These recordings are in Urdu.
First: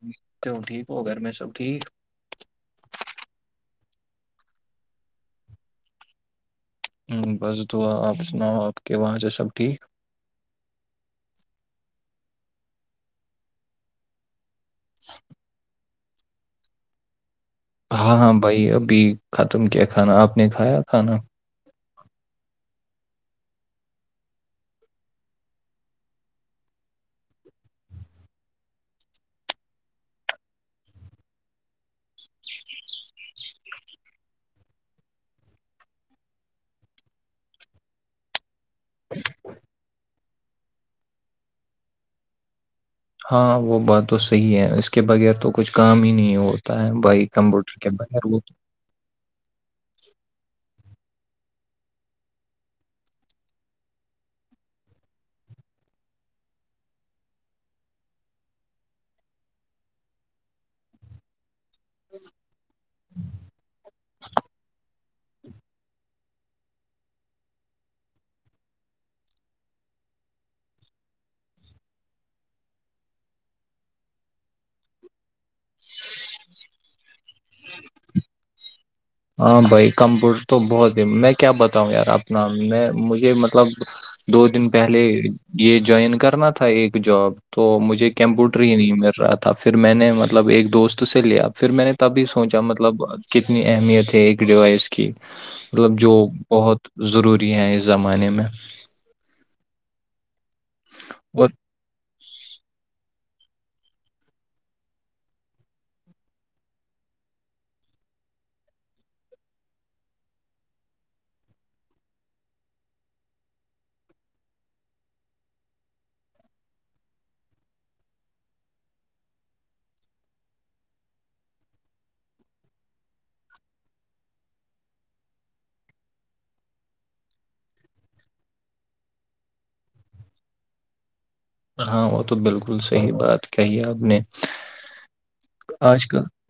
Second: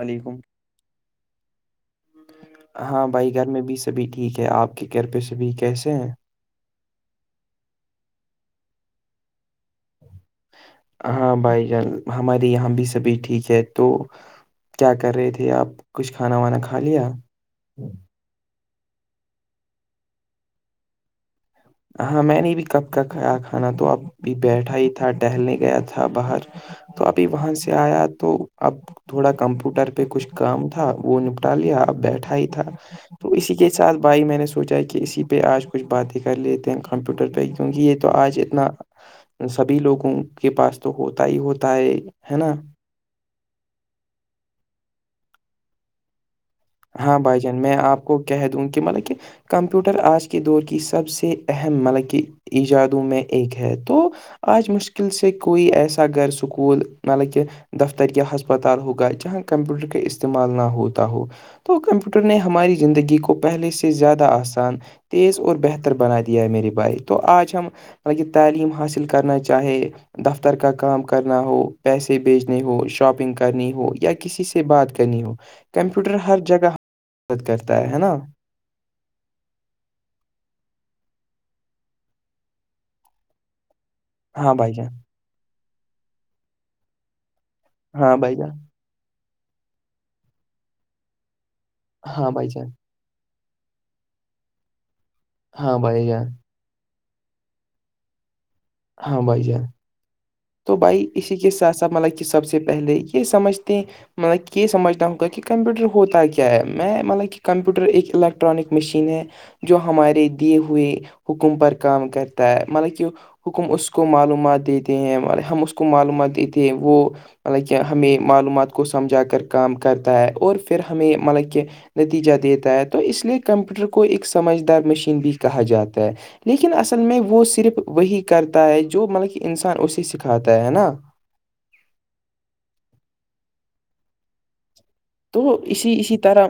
وعلیکم کیوں ٹھیک ہو گھر میں سب ٹھیک ہاں بھائی گھر میں بھی سبھی ٹھیک ہے آپ کے گھر پہ سبھی کیسے ہیں بس دعا آپ سناؤ آپ کے وہاں سے ہے سب ٹھیک ہاں بھائی جان ہمارے یہاں بھی سبھی ٹھیک ہے تو کیا کر رہے تھے آپ کچھ کھانا وانا کھا لیا ہاں ہاں بھائی ابھی ختم کیا کھانا آپ نے کھایا کھانا ہاں میں نے بھی کب کا کھایا کھانا تو اب بھی بیٹھا ہی تھا ٹہلنے گیا تھا باہر تو ابھی وہاں سے آیا تو اب تھوڑا کمپیوٹر پہ کچھ کام تھا وہ نپٹا لیا ا بیٹھا ہی تھا تو اسی کے ساتھ بھائی میں نے سوچا کہ اسی پہ آج کچھ باتیں کر لیتے ہیں کمپیوٹر پہ کیونکہ یہ تو آج اتنا سبھی لوگوں کے پاس تو ہوتا ہی ہوتا ہے نا ہاں وہ بات تو صحیح ہے اس کے بغیر تو کچھ کام ہی نہیں ہو ہاں بھائی جان میں آپ کو کہہ دوں کہ مطلب کہ کمپیوٹر آج کے دور کی سب سے اہم مطلب کہ ایجادوں میں ایک ہے تو آج مشکل سے کوئی ایسا گھر سکول مطالب کہہ دفتر یا ہسپتال ہوگا جہاں کمپیوٹر کا استعمال نہ ہوتا ہو تو کمپیوٹر نے ہماری زندگی کو پہلے سے زیادہ آسان تیز اور بہتر بنا دیا ہے میرے بھائی تو آج ہم مطلب کہ تعلیم حاصل کرنا چاہے دفتر کا کام کرنا ہو پیسے بھیجنے ہو شاپنگ کرنی ہو یا کسی سے بات کرنی ہو کمپیوٹر ہر جگہ [unintelligible] مد کرتا ہے ہے نا ہاں بھائی کمپیوٹر تو بہت ہی میں کیا بتاؤں یار اپنا میں مجھے مطلب دو ہاں دن بھائی جان پہلے یہ جوائن کرنا تھا ایک جاب تو مجھے ہاں بھائی جان کمپیوٹر ہی نہیں مل رہا تھا پھر میں نے مطلب ایک دوست سے لیا پھر میں نے تبھی ہاں بھائی سوچا جان مطلب کتنی اہمیت ہے ایک ڈیوائس کی ہاں مطلب بھائی جو جان بہت ضروری ہیں اس زمانے میں ہاں بھائی جان تو بھائی اسی اور کے ساتھ ساتھ مطلب کہ سب سے پہلے یہ سمجھتے ہیں مطلب یہ سمجھنا ہوگا کہ کمپیوٹر ہوتا کیا ہے میں مطلب کہ کمپیوٹر ایک الیکٹرانک مشین ہے جو ہمارے دیے ہوئے حکم پر کام کرتا ہے مطلب کہ حکم اس کو معلومات دیتے ہیں ہم اس کو معلومات دیتے ہیں وہ مطلب کہ ہمیں معلومات کو سمجھا کر کام کرتا ہے اور پھر ہمیں مطلب کہ نتیجہ دیتا ہے تو اس لیے کمپیوٹر کو ایک سمجھدار مشین بھی کہا جاتا ہے لیکن اصل میں وہ صرف وہی کرتا ہے جو مطلب کہ انسان اسے سکھاتا ہے نا ہاں وہ تو بالکل صحیح بات کہی آپ نے تو اسی آج اسی کل طرح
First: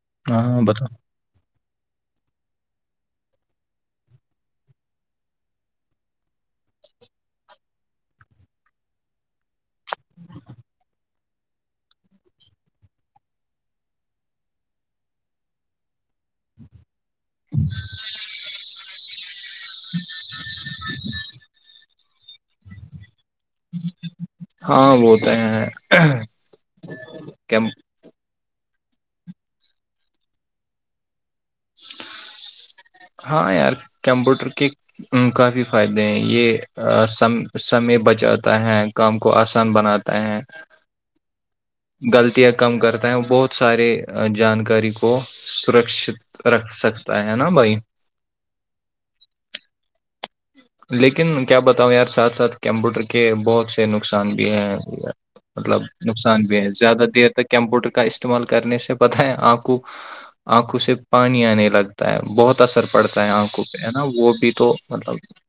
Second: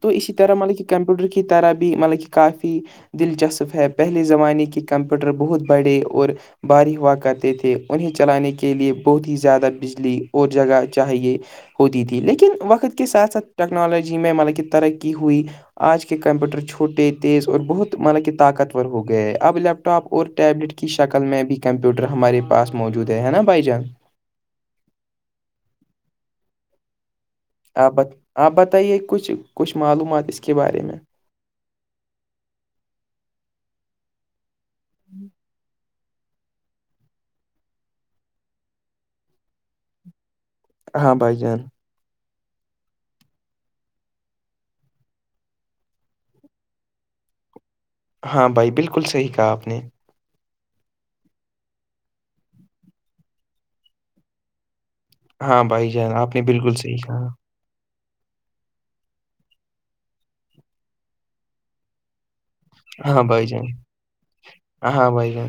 تو اسی ہاں طرح ہاں مطلب کہ بتاؤ ک ڈر کی طرح بھی مطلب کہ کافی دلچسپ ہے پہلے زمانے کے کمپیوٹر بہت بڑے اور باری ہوا کرتے تھے انہیں چلانے کے لیے بہت ہی زیادہ بجلی اور جگہ چاہیے ہوتی تھی لیکن وقت کے ساتھ ساتھ ٹیکنالوجی میں مطلب کہ ترقی ہوئی آج کے کمپیوٹر چھوٹے تیز اور بہت مطلب کہ طاقتور ہو گئے ہے اب لیپٹا ٹاپ اور ٹیبلیٹ کی شکل میں بھی کمپیوٹر ہمارے پاس موجود ہے نا بھائی جان ہاں وہ تو ہے آپ بتائیے کچھ کچھ معلومات اس کے بارے میں ہاں یار کمپیوٹر کے کافی فائدے ہیں یہ سم سمے بچاتا ہے کام کو آسان بناتا ہیں ہہاں بھائی جان غلطیاں کم کرتا ہے وہ بہت سارے جانکاری کو سرکت رکھ سکتا ہے نا بھائی ہاں بھائی بالکل صحیح کہا آپ نے لیکن کیا بتاؤں یار ساتھ ساتھ کمپیوٹر کے بہت سے نقصان بھی ہیں یار ہاں مطلب بھائی جان آپ نقصان نے بھی ہے بالکل صحیح زیادہ کہا دیر تک کمپیوٹر کا استعمال کرنے سے پتاہ ہے آنکھ کو آنکھوں سے پانی آنے لگتا ہے بہت اثر ہاں پڑتا ہے بھائی آنکھوں جان پہ ہے نا وہ بھی تو ہاں مطلب بھائی جان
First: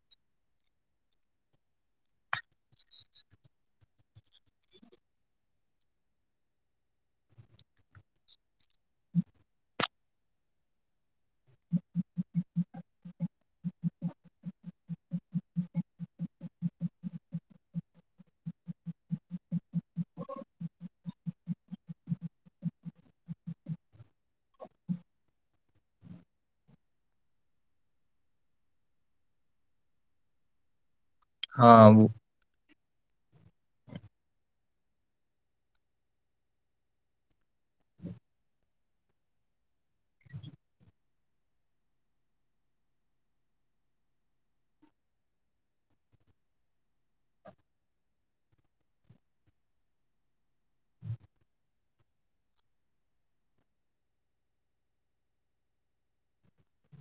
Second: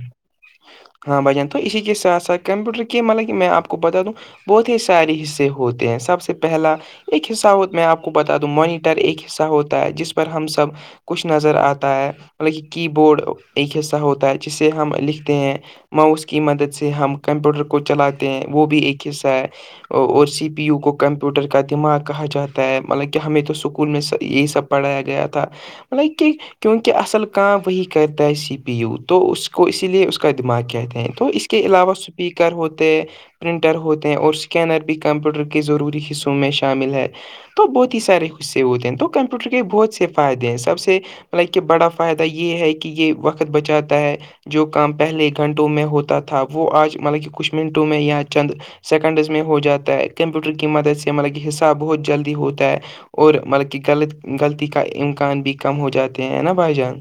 ہاں بھائی جان تو اسی کے ساتھ ساتھ کمپیوٹر کی مطلب کہ میں آپ کو بتا دوں بہت ہی ساری حصے ہوتے ہیں سب سے پہلا ایک حصہ میں آپ کو بتا دوں موانیٹر ایک حصہ ہوتا ہے جس پر ہم سب کچھ نظر آتا ہے مطلب کہ کی بورڈ ایک حصہ ہوتا ہے جسے ہم لکھتے ہیں ماؤس کی مدد سے ہم کمپیوٹر کو چلاتے ہیں وہ بھی ایک حصہ ہے اور سی پی یو کو کمپیوٹر کا دماغ کہا جاتا ہے مطلب کہ ہمیں تو اسکول میں یہی سب پڑھایا گیا تھا مطلب کہ کیونکہ کہ اصل کام وہی کرتا ہے سی پی یو تو اس کو اسی لیے اس کا دماغ کہتے ہیں تو اس کے ہاں علاوہ وہ- سپیکر ر ہوتے پرنٹر ہوتے اور اسکینر بھی کمپیوٹر کے ضروری حصوں میں شامل ہے تو بہت ہی سارے غصے ہوتے ہیں تو کمپیوٹر کے بہت سے فائدے ہیں سب سے لائک کہ بڑا فائدہ یہ ہے کہ یہ وقت بچاتا ہے جو کام پہلے گھنٹوں میں ہوتا تھا وہ آج مطلب کہ کچھ منٹوں میں یا چند سیکنڈز میں ہو جاتا ہے کمپیوٹر کی مدد سے مطلب کہ حصہ بہت جلدی ہوتا ہے اور مطلب کہ غلط غلطی کا امکان بھی کم ہو جاتے ہیں نا بھائی جان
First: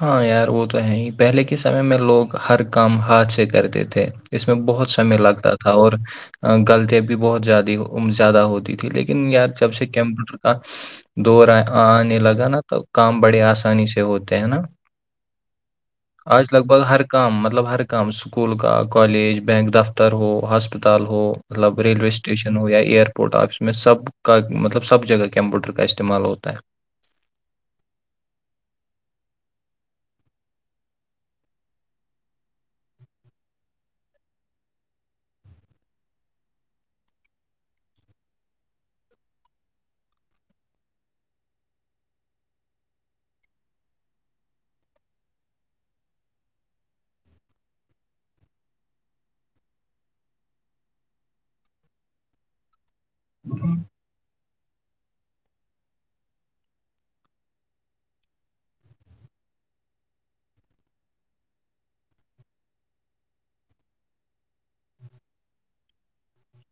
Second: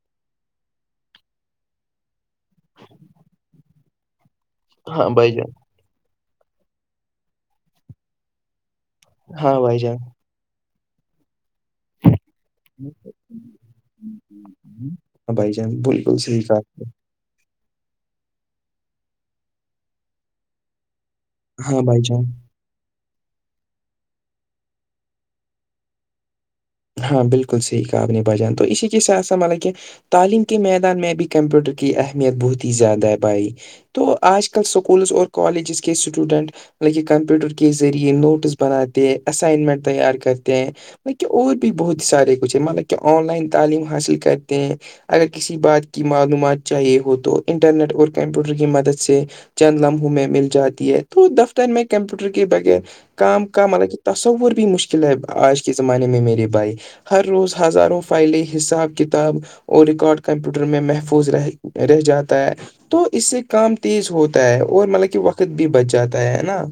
ہاں یار وہ تو ہے ہی پہلے کے سمے میں لوگ ہر کام ہاتھ سے کرتے تھے اس میں بہت ہاں سمے بھائی جان لگتا تھا اور غلطیاں بھی بہت زیادی زیادہ ہوتی ت لیکن یار ہاں جب بھائی سے جان کمپیوٹر کا دور آنے لگا نا تو تو کام بڑے آسانی سے ہوتے ہے نا ہاں بھائی جان بالکل صحیح آج کہا لگ آپ بھگ نے۔ ہر کام مطلب ہر کام اسکول کا کالج بینک دفتر ہو ہسپتال ہو مطل ہاں بھائی رلوے جان اسٹیشن ائرپورٹ آفس میں سب کا مطلب سب جگہ کمپیوٹر کا استعمال ہوتاائ ہاں بالکل صحیحع نہیںنی بجان تو اسی کے ساتھ سھ مطب کہ تعلیم کے میدان میں بھی کمپیوٹر کی اہمیت بہت ہی زیادہ ہے بھائی تو آج کل اسکولز اور کالجز کے اسٹوڈنٹ لن کمپیوٹر کے ذریعے نوٹس بناتے ہیں اسائنمنٹ تیار کرتے ہیں ل اور بھی بہت سارے کچھ ہے مطلب کہ آن لائن تعلیم حاصل کرتے ہیں اگر کسی بات کی معلومات چاہیے ہو تو انٹرنیٹ اور کمپیوٹر کی مدد سے چند لمحوں میں مل جاتی ہے تو دفتر میں کمپیوٹر کے بغیر کام کا ہے مطلب کہ تصور بھی مشکل ہے آج کے زمانے میں میرے بھائی ہر روز ہزاروں فائلیں حساب کتاب اور ریکارڈ کمپیوٹر میں محفوظ رہ رہ جاتا ہے تو اس سے کام تیز ہوتا ہے اور مطلب کہ وقت بھی بچ جاتا ہے نا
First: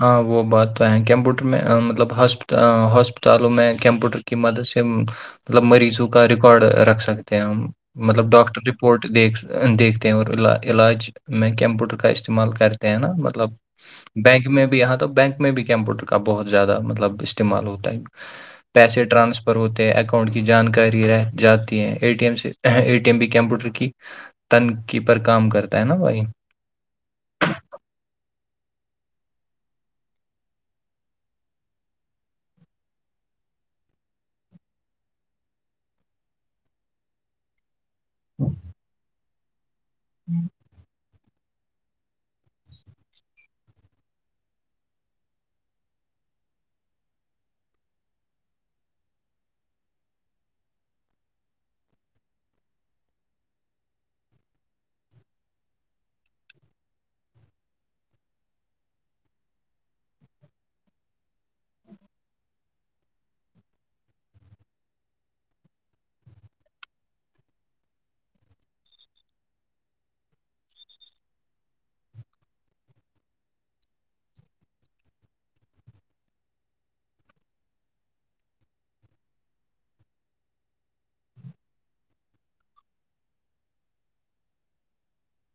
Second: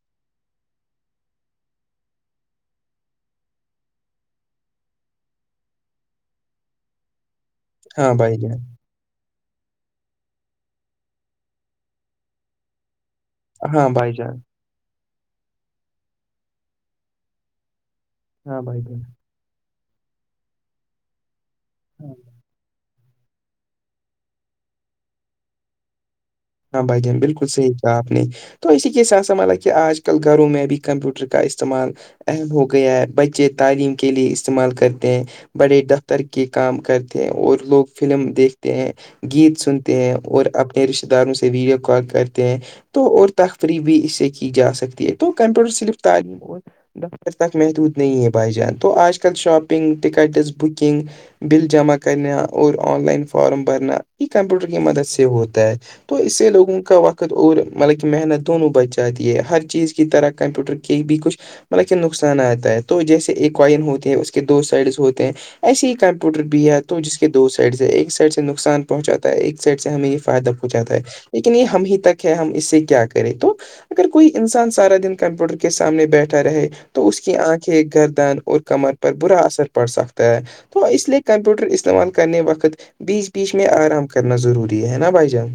ہاں وہ بات تو ہے کیمپوٹر میں مطلب ہاسپ ہاسپتالوں میں کمپوٹر کی مدد سے مطلب مریضوں کا ریکارڈ رکھ سکتے ہیں ہم ہاں مطلب بھائی جان ڈاکٹر پورٹ دیکھ دیکھتے ہیں اور علاج میں کمپیوٹر کا استعمال کرتے ہیں نا مطلب ہاں بھائی جان بینک میں بھی یہاں تو بینک میں بھی کمپیوٹر کا بہت زیادہ مطلب استعمال ہوتا ہے ہاں بھائی پیسے جان ٹرانسفر ہوتے ہیں اکاؤنٹ کی جانکاری رہ ج ا ٹی ایم سے ا ٹی ایم بھی کمپیوٹر کی تنقی پر کام کرتا ہے نا بھائی ہاں بھائی جان بالکل صحی کہ آپ نے تو اسی کے ساتانھ سنبھالا کہ آج کل گھروں میں بھی کمپیوٹر کا استعمال اہم ہو گیا ہے بچے تعلیم کے لیے استعمال کرتے ہیں بڑے دفتر کے کام کرتے ہیں اور لوگ فلم دیکھتے ہیں گیت سنتے ہیں اور اپنے رشتتے داروں سے ویڈیو کال کرتے ہیں تو اور تقریح بھی اس سے کی جا سکتی ہے تو کمپیوٹر صرف تعلیم اور دج تک محدود نہیں ہے بھائی جان تو آج کل شاپنگ کٹس بکنگ بل جمع کرنا اور آن لائن فارم بھرنا یہ کمپیوٹر کی مدد سے ہوتا ہے تو اس سے لوگوں کا وقت اور مطلب کہ محنت دونوں بچ جاتی ہے ہر چیز کی طرح کمپیوٹر کہ بھی کچھ مطلب کہ نقصان آتا ہے تو جیسے ایک کوئن ہوتے ہیں اس کے دو سائڈز ہوتے ہیں ایسے ہی کمپیوٹر بھی ہے تو جس کے دو سائڈ سے ایک سائڈ سے نقصان پہنچاتا ہے ایک سائڈ سے ہمیں یہ فائدہہ چاتا ہے لیکن یہ ہم ہی تک ہے ہم اس سے کیا کریں تو اگر کوئی انسان سارا دن کمپیوٹر کے سامنے بیٹھا رہے تو اس کی آنکھیں گردن اور کمر پر برا اثر پڑ سکتا ہے تو اس لیے کمپیوٹر استعمال کرنے وقت بیچ بیچ میں آرام کرنا ضروری ہے نا بھائی جان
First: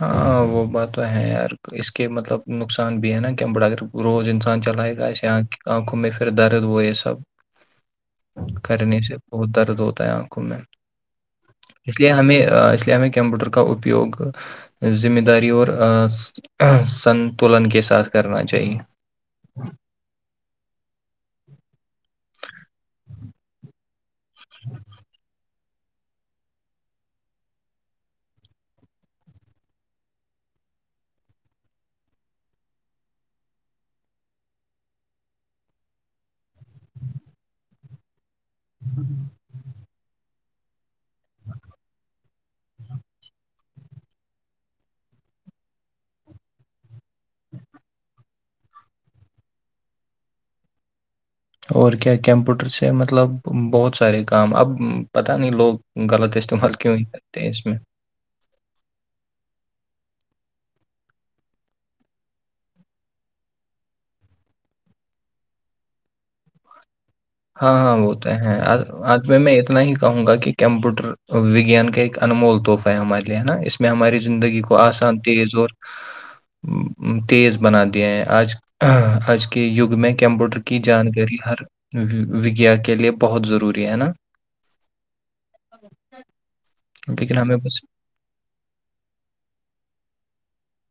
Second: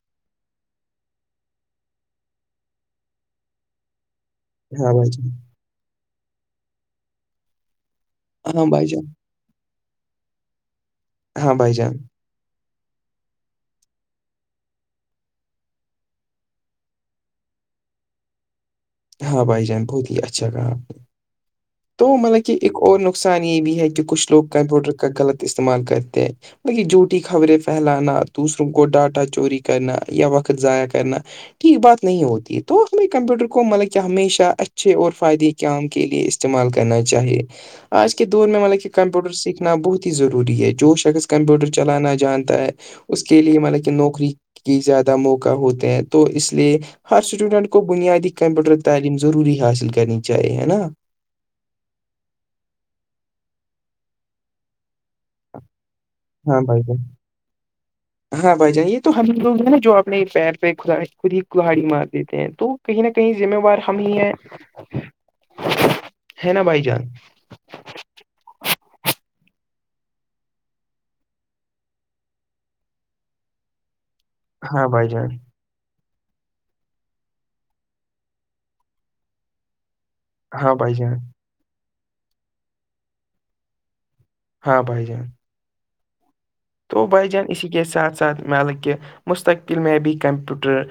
ہاں وہ بات تو ہے یار اس کے مطلب نقصان بھی ہے نا کہ بڑا ا روز ان ہاں چلائے گا بھائی جان آنکھوں میں پھر درد ہو یہ سب ہاں بھائی کرنے جان سے بہت درد ہوتا ہے آنکھوں میں ہاں بھائی جان اس لیے ہمیں اس لیے ہمیں کمپیوٹر کا اپپیوگ ذمہ داری اور سنتولن کے ساتھ کرنا چاہیے ہاں بھائی جان بہت ہی اچھا کہا آپ نے تو مطلب کہ ایک اور نقصان یہ بھی ہے کہ کچھ لوگ کمپیوٹر غلط استعمال کرتے ہیں مطلب یہ جھوٹی خبریں پھیلانا دوسروں کو ڈاٹا چوری کرنا یا وقت ضائع کرنا بات نہیں ہوتی تو میں کمپیوٹر کو مطلب کہ ہمیشہ اچھے اور فائدے کام کے لیے استعمال کرنا چاہیے آج کے دور میں لے کہ کمپوٹر سیکھ نا بہت ہی ضروری ہے جو شخص کمپیوٹر چلانا جانتا ہے اس کے لیے مطلب کہ نوکری کہ زیادہ موقع ہوتے ہیں تو اس لیے ہر اسٹوڈنٹ کو بنیادی کمپیوٹر تعلیم ضروری حاصل کرنی چاہیے ہے نا اور کیا کمپیوٹر سے مطلب بہت سارے کام اب پت نہیں لوگ غلط ہاں استعمال بھائی جان۔ کیوں نہیں کرتے ہیں اس میں ہاں بھائی جان یہ تو ہم لوگ ہیں نا جو اپنے پیر پہ خود ہی کہاڑی مار دیتے ہیں تو کہیں نہ کہیں ذمہوار ہم ہی ہیں [inaudible] ہے نا بھائی جان ہاں ہاں وہ تو ہے آج میں میں اتنا ہی کہوں گا کہ کمپیوٹر وجان کا ایک انمول توحفہ ہمارے لے ہے نا اس میں ہماری زندگی کو ہاں بھائی آسان جان تیز اور تیز بنا دیا ہیں آج آج کے یگ میں کمپیوٹر ہاں کی بھائی جان جانکاری ہر وگیا کے لیے بہت ضروری ہے نا ہاں بھائی جان ج تو بھائی جان اسی کے ساتھ ساتھ میں الالکہ مستقبل میں بھی کمپیوٹر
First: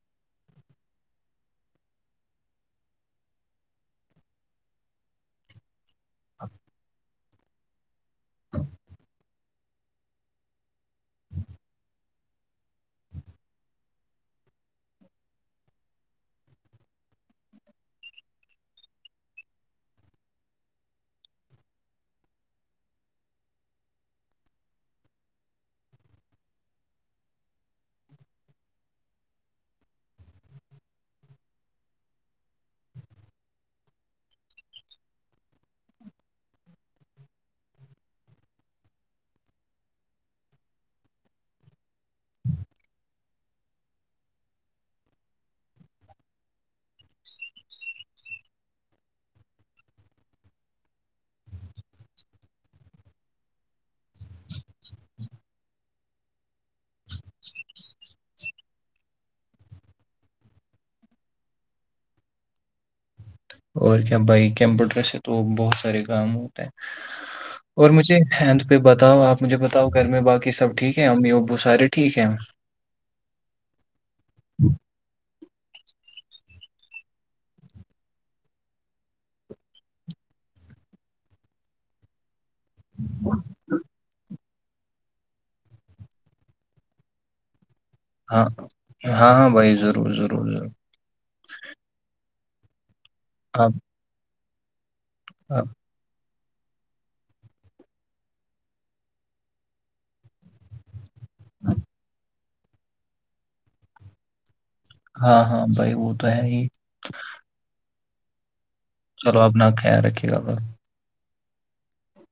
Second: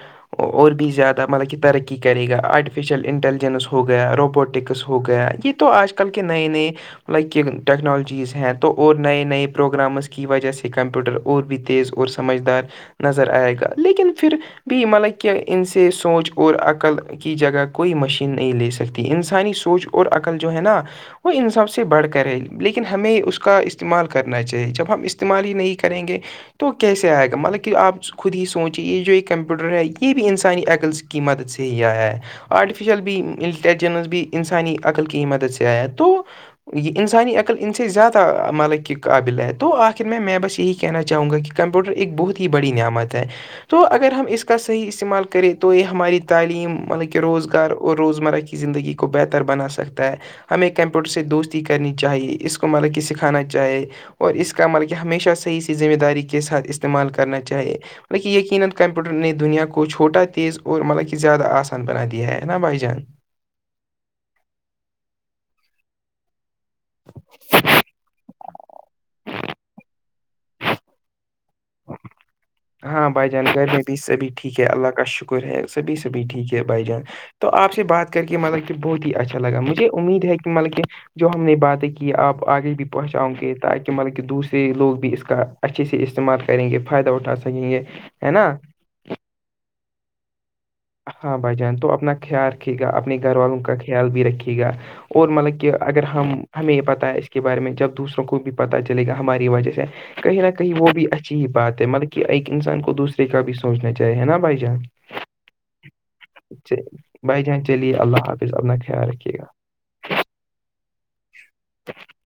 اور بھی زیادہ مطلب کہ ترقی کرے گا آرٹیفیشیل انٹیلیجنس ہو گیا روبوٹکس ہو گیا یہ تو آج کل کے نئے نئے لائک یہ ٹیکنالوجی چیز ہیں تو اور نئے نئے پروگرامس کی وجہ سے کمپیوٹر اور بھی تیز اور سمجھدار نظر آئے گا لیکن پھر بھی مطلب کہ ان سے سوچ اور عقل کی جگہ کوئی مشین نہیں لے سکتی انسانی سوچ اور عقل جو ہے نا وہ ان سب سے بڑھ کرے لیکن ہمیں اس کا استعمال کرنا چاہیے جب ہم استعمال ہی نہیں کریں گے تو کیسے آئے گا مطلب کہ آپ خود ہی سوچے یہ جو یہ کمپیوٹر ہے یہ بھی انسانی ایکلس قیمت صحی ہے آرٹیفیشل بھی انٹیلیجنس بھی انسانی عقل کی مدد سے آیا تو یہ انسانی عقل ان سے زیادہ مطلب کہ قابل ہے تو آ لن میں بس یہی کہنا چاہوں گا کہ کمپیوٹر ایک بہت ہی بڑی نعمت ہے تو اگر ہم اس کا صحیح استعمال کریں تو یہ ہماری تعلیم مطلب کہ روزگار اور روزمرہ کی زندگی کو بہتر بنا سکتا ہے ہمیں کمپیوٹر سے دوستی کرنی چاہیے اس کو مطلب کہ سکھانا چاہے اور اس کے اس کا مل کہہ ہمیشہ صحیحی ذمہ داری کے ساتھ استعمال کرنا چیے [inaudible] اور کیا بھائی کمپیوٹر سے تو بہت سارے کام ہوتے ہیں اور مجھے ہینت پہ بتاؤ آپ مجھے بتاؤ گھر میں باقی سب ٹھیک ہے امی ابو سارے ٹھیک ہیں ہاں بھائی جان گھر میں بھی سبھی ٹھیک ہے اللہ کا شکر ہے سبھی سبھی ٹھیک ہے بھائی جان تو آپ سے بات کر کے مطلب کہ بہت ہی اچھا لگا مجھے امید ہے کہ مطلب کہ جو ہم نے باتیں کہ آپ آگے بھی پہنچاؤں گے تاکہ مطلب کہ دوسر سے لوگ بھی اس کا اچھے سے استعمال کریں گے فائدہ اٹھا سکیں گے ہے ہاں نا ہاں ہاں بھائی ضرور ضرور ضرور ہاں بھائی جان تو اپنا خیال رکھیے گا اپنے گھر والوں آپ کا خیال بھی رکے گا اور مطلب کہ آپ- اگر ہم ہمیں یہ پتا ہے اس کے بارے میں جب دوسروں کو بھی پتا چلے گا ہماری وجہ سے کہیں نہ کہیں وہ بھی اچی بات ہے مطلب کہ ایک انسان کو دوسرے کا بھی سوچنا چاہے نا بھائی جان ہاں ہاں بھائی وہ تو ہے ہی بائی جان چلیے اللہ حافظ اپنا خیال رکھیے گا نہ خیال رکھے [unintelligible] [unintelligible]